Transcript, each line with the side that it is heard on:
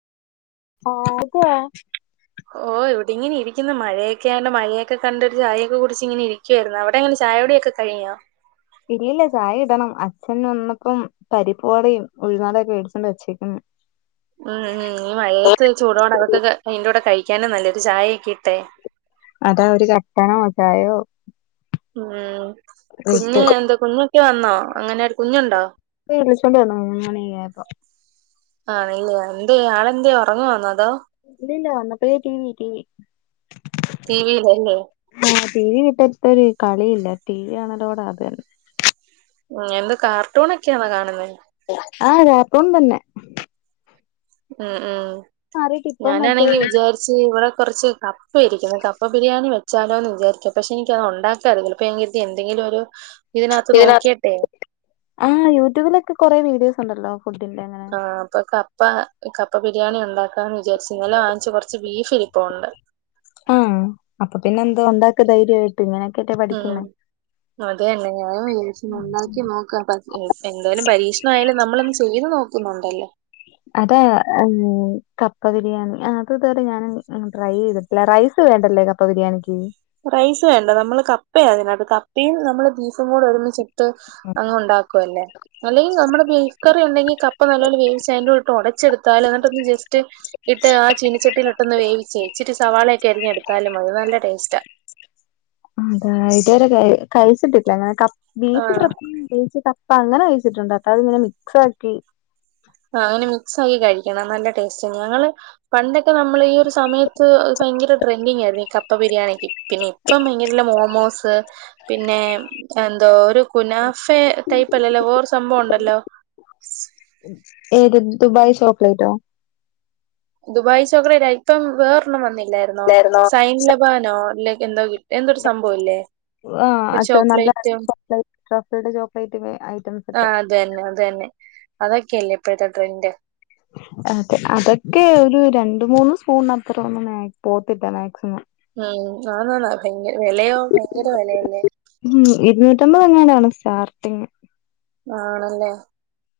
left: ആക്കുവാ?
right: ഓ, ഇവിടെ ഇങ്ങനെ ഇരിക്കുന്ന്, മഴയൊക്കെ ആയാരണം, മഴ കണ്ടൊരു ചായൊക്കെ കുടിച്ച് ഇങ്ങനെ ഇരിക് ക്കേയിരുന്നു. അവിടെ എങ്ങനെ ചായകുടി ഒക്കെ കഴിഞ്ഞോ?
left: ഇല്ലില്ല ചായ ഇടണം, അച്ഛൻ വന്നപ്പം പരിപ്പ് വടയും, ഉഴുന്ന് വടയൊക്കെ മേടിച്ച് കൊണ്ട് വച്ചേക്കുന്നു.
right: ആഹ് ആഹ്, ഈ മഴയത്ത് ചൂടോടെ അതൊക്കെ കം അയിന്റെ കൂടെ കഴിക്കാനും നല്ലത്. ഒരു ചായയൊക്കെ ഇട്ടേ.
left: അതാ, ഒരു കട്ടനോ ചായയോ?
right: ഉം,
left: ഇട്ട്
right: കുഞ്ഞ് എന്താ? കുഞ്ഞൊക്കെ വന്നോ? എങ്ങനെരു കുഞ്ഞുണ്ടോ?
left: വിളിച്ചോണ്ട് വന്നു, മൂന്ന് മണി ആയപ്പോ.
right: ആണല്ലെ, എന്തേയ് ആളെന്തേയ് ഒറങ്ങുവാണോ അതോ?
left: ഇല്ലില്ല, വന്നപ്പയേ T V T V.
right: T V യിലല്ലേ?
left: ആഹ്, ടി വി ഇട്ടട്ടൊരു കളിയില്ല, ടി വി കാണലോട ആഗ്രഹം.
right: ഉം, എന്ത കാർട്ടൂണൊക്കെയാണോ കാണുന്നേ
left: ആഹ്, കാർട്ടൂൺ തന്നെ.
right: മ്
left: മാറിട്ട്
right: മ്,
left: ഇപ്പം മറ്റേ
right: ഞാനാണെങ്കി വിചാരിച് ച്ച് ഇവിടെ കുറച്ച് കപ്പ ഇരിക്കുന്നു, കപ്പ ബിരിയാണി വെച്ചാലോ എന്ന് വിചാരിക്ക. പക്ഷെ എനിക്കത് ഒണ്ടാക്കാനറിയില്ല. അപ്പോ ഞാങ്കര്തി എന്തെങ്കിലും ഒരു ഇതിനകത്ത് നോക്കിയട്ടെ..
left: ആഹ്, യൂട്യൂബിലൊക്കെ കൊറേ വീഡിയോസ് ഒണ്ടല്ലോ, ഫുഡിന്റെ അങ്ങനെ.
right: ഇപ്പൊ കപ്പ കപ്പ ബിരിയാണി ഒണ്ടാക്കാന്ന് വിചാരിച്ച്, ഇന്നലെ വാങ്ങിച്ച കൊറച്ച് ബീഫ് ഇരിപ്പുണ്ട്.
left: ആഹ്, അപ്പൊ പിന്നെ എന്താ ഒണ്ടാക്ക് ധൈര്യായി ട്ടിങ്ങനെക്കെ പഠി
right: ആഹ്, അതെന്നെ ഞാനും വിജാരിച്ച് ഒന്ന് ഉണ്ടാക്കി നോ ക്ക, പ എ എന്തായാലും പരീക്ഷണം ആയാലും നമ്മളൊന്ന് ചത് നോക്കുന്നൊണ്ടല്ലോ.
left: അതാ ഉം കപ്പ ബിരിയാണി, അത് ഇതുവരെ ഞാൻ ട്രൈ ചെയ്തിട് ട്ടില്ല. റൈസ് വേണ്ടല്ലേ കപ്പ ബിരിയാണിക്ക്?
right: റൈസ് വേണ്ട, നമ്മള് കപ്പയ അതിനകത്ത്, കപ്പയും നമ്മള് ബീഫും കൂടെ ഒരുമിച്ച് ഇ ട്ട് അങ്ങ് ഉണ്ടാക്കുവല്ലേ. അല്ലെങ്കില് നമ്മള് ബീഫ് കറി ഉണ്ടെങ്കി, കപ്പ നല്ല പോലെ വേവിച്ച് അയിന്റൂടെട്ട് ഒടച്ചെടുത്താല് എന്നിട്ടൊന്ന് ജസ്റ്റ് ഇട്ട് ആ ചീനച്ചട്ടിയില്ട്ടൊന്ന് വേവിച്ചേ ഇച്ചിരി സവാളയൊക്കെ അരിഞ്ഞെടുത്താലും മതി, നല്ല ടേസ്റ്റാ.
left: അതാ, ഇതുവരെ കയി കഴിച്ചിട്ടില്ല ഞാൻ. കപ് ബീഫ്
right: ആഹ്
left: പ്രത്യേകിച്ച് ക പ്പ അങ്ങനെ കഴിച്ചിട്ടുണ്ട്. അത അത് ഇങ്ങനെ മിക്സ് ആക്കി.
right: ആഹ്, അങ്ങനെ മിക്സ്സാക്കി കഴിക്കണം നല്ല ടേസ്റ്റ. ഞങ്ങള് പണ്ടൊക്കെ നമ്മള് ഈ ഒരു സമയത്ത് ഭയങ്കര ട്രെന്റിങ്ങായിയിരുന്നു ഈ കപ്പ ബിരിയാണിക്ക് പിന്നെയും. ഇപ്പം ഇങ്ങനെയുള്ള മോമോസ്. പിന്നെ എന്തോ ഒരു കുനാഫെ ടൈപ്പ് അല്ലല്ലോ, വേറൊരു സംഭവം ഒണ്ടല്ലോ? [unintelligible]
left: ഏത് ദുബൈ ചോക്ക്ളയ്റ്റോ
right: ദുബായ് ചോക്ക്ളയ്റ്റ്‌ ഇപ്പം വേറെ ഒന്നും വന്നില്ലായിരുന്നോ
left: ഇല്ലായിരുന്നോ
right: സൈനില വാനോ അല്ലെ എന്തോ എന്തൊരു സംഭവം ഇല്ലേ
left: ആഹ്
right: ഒരു
left: ആചോ നല്ല
right: ചോക്ലേറ്റും
left: ചോക്ലേറ്റ് ചോക്ലേറ്റ് ചോക്ലേറ്റ് മേ അ
right: ആഹ് അതന്നെ അതന്നെ അതൊക്കെയല്ലേ ഇപ്പോഴത്തെ ട്രെൻഡ്
left: അതെ അതൊക്കെ ഒരു രണ്ട് മൂന്ന് സ്പൂൺ അത്ര ഒന്നും പോത്തില്ല മാക്സിമം
right: ഉം ആന്നന്നാ വിലയോ ഭയങ്കര വിലയല്ലേ
left: ഉം ഇരുന്നൂറ്റമ്പത് അങ്ങാണ്ടണ് സ്റ്റാർട്ടിങ്
right: ആണല്ലേ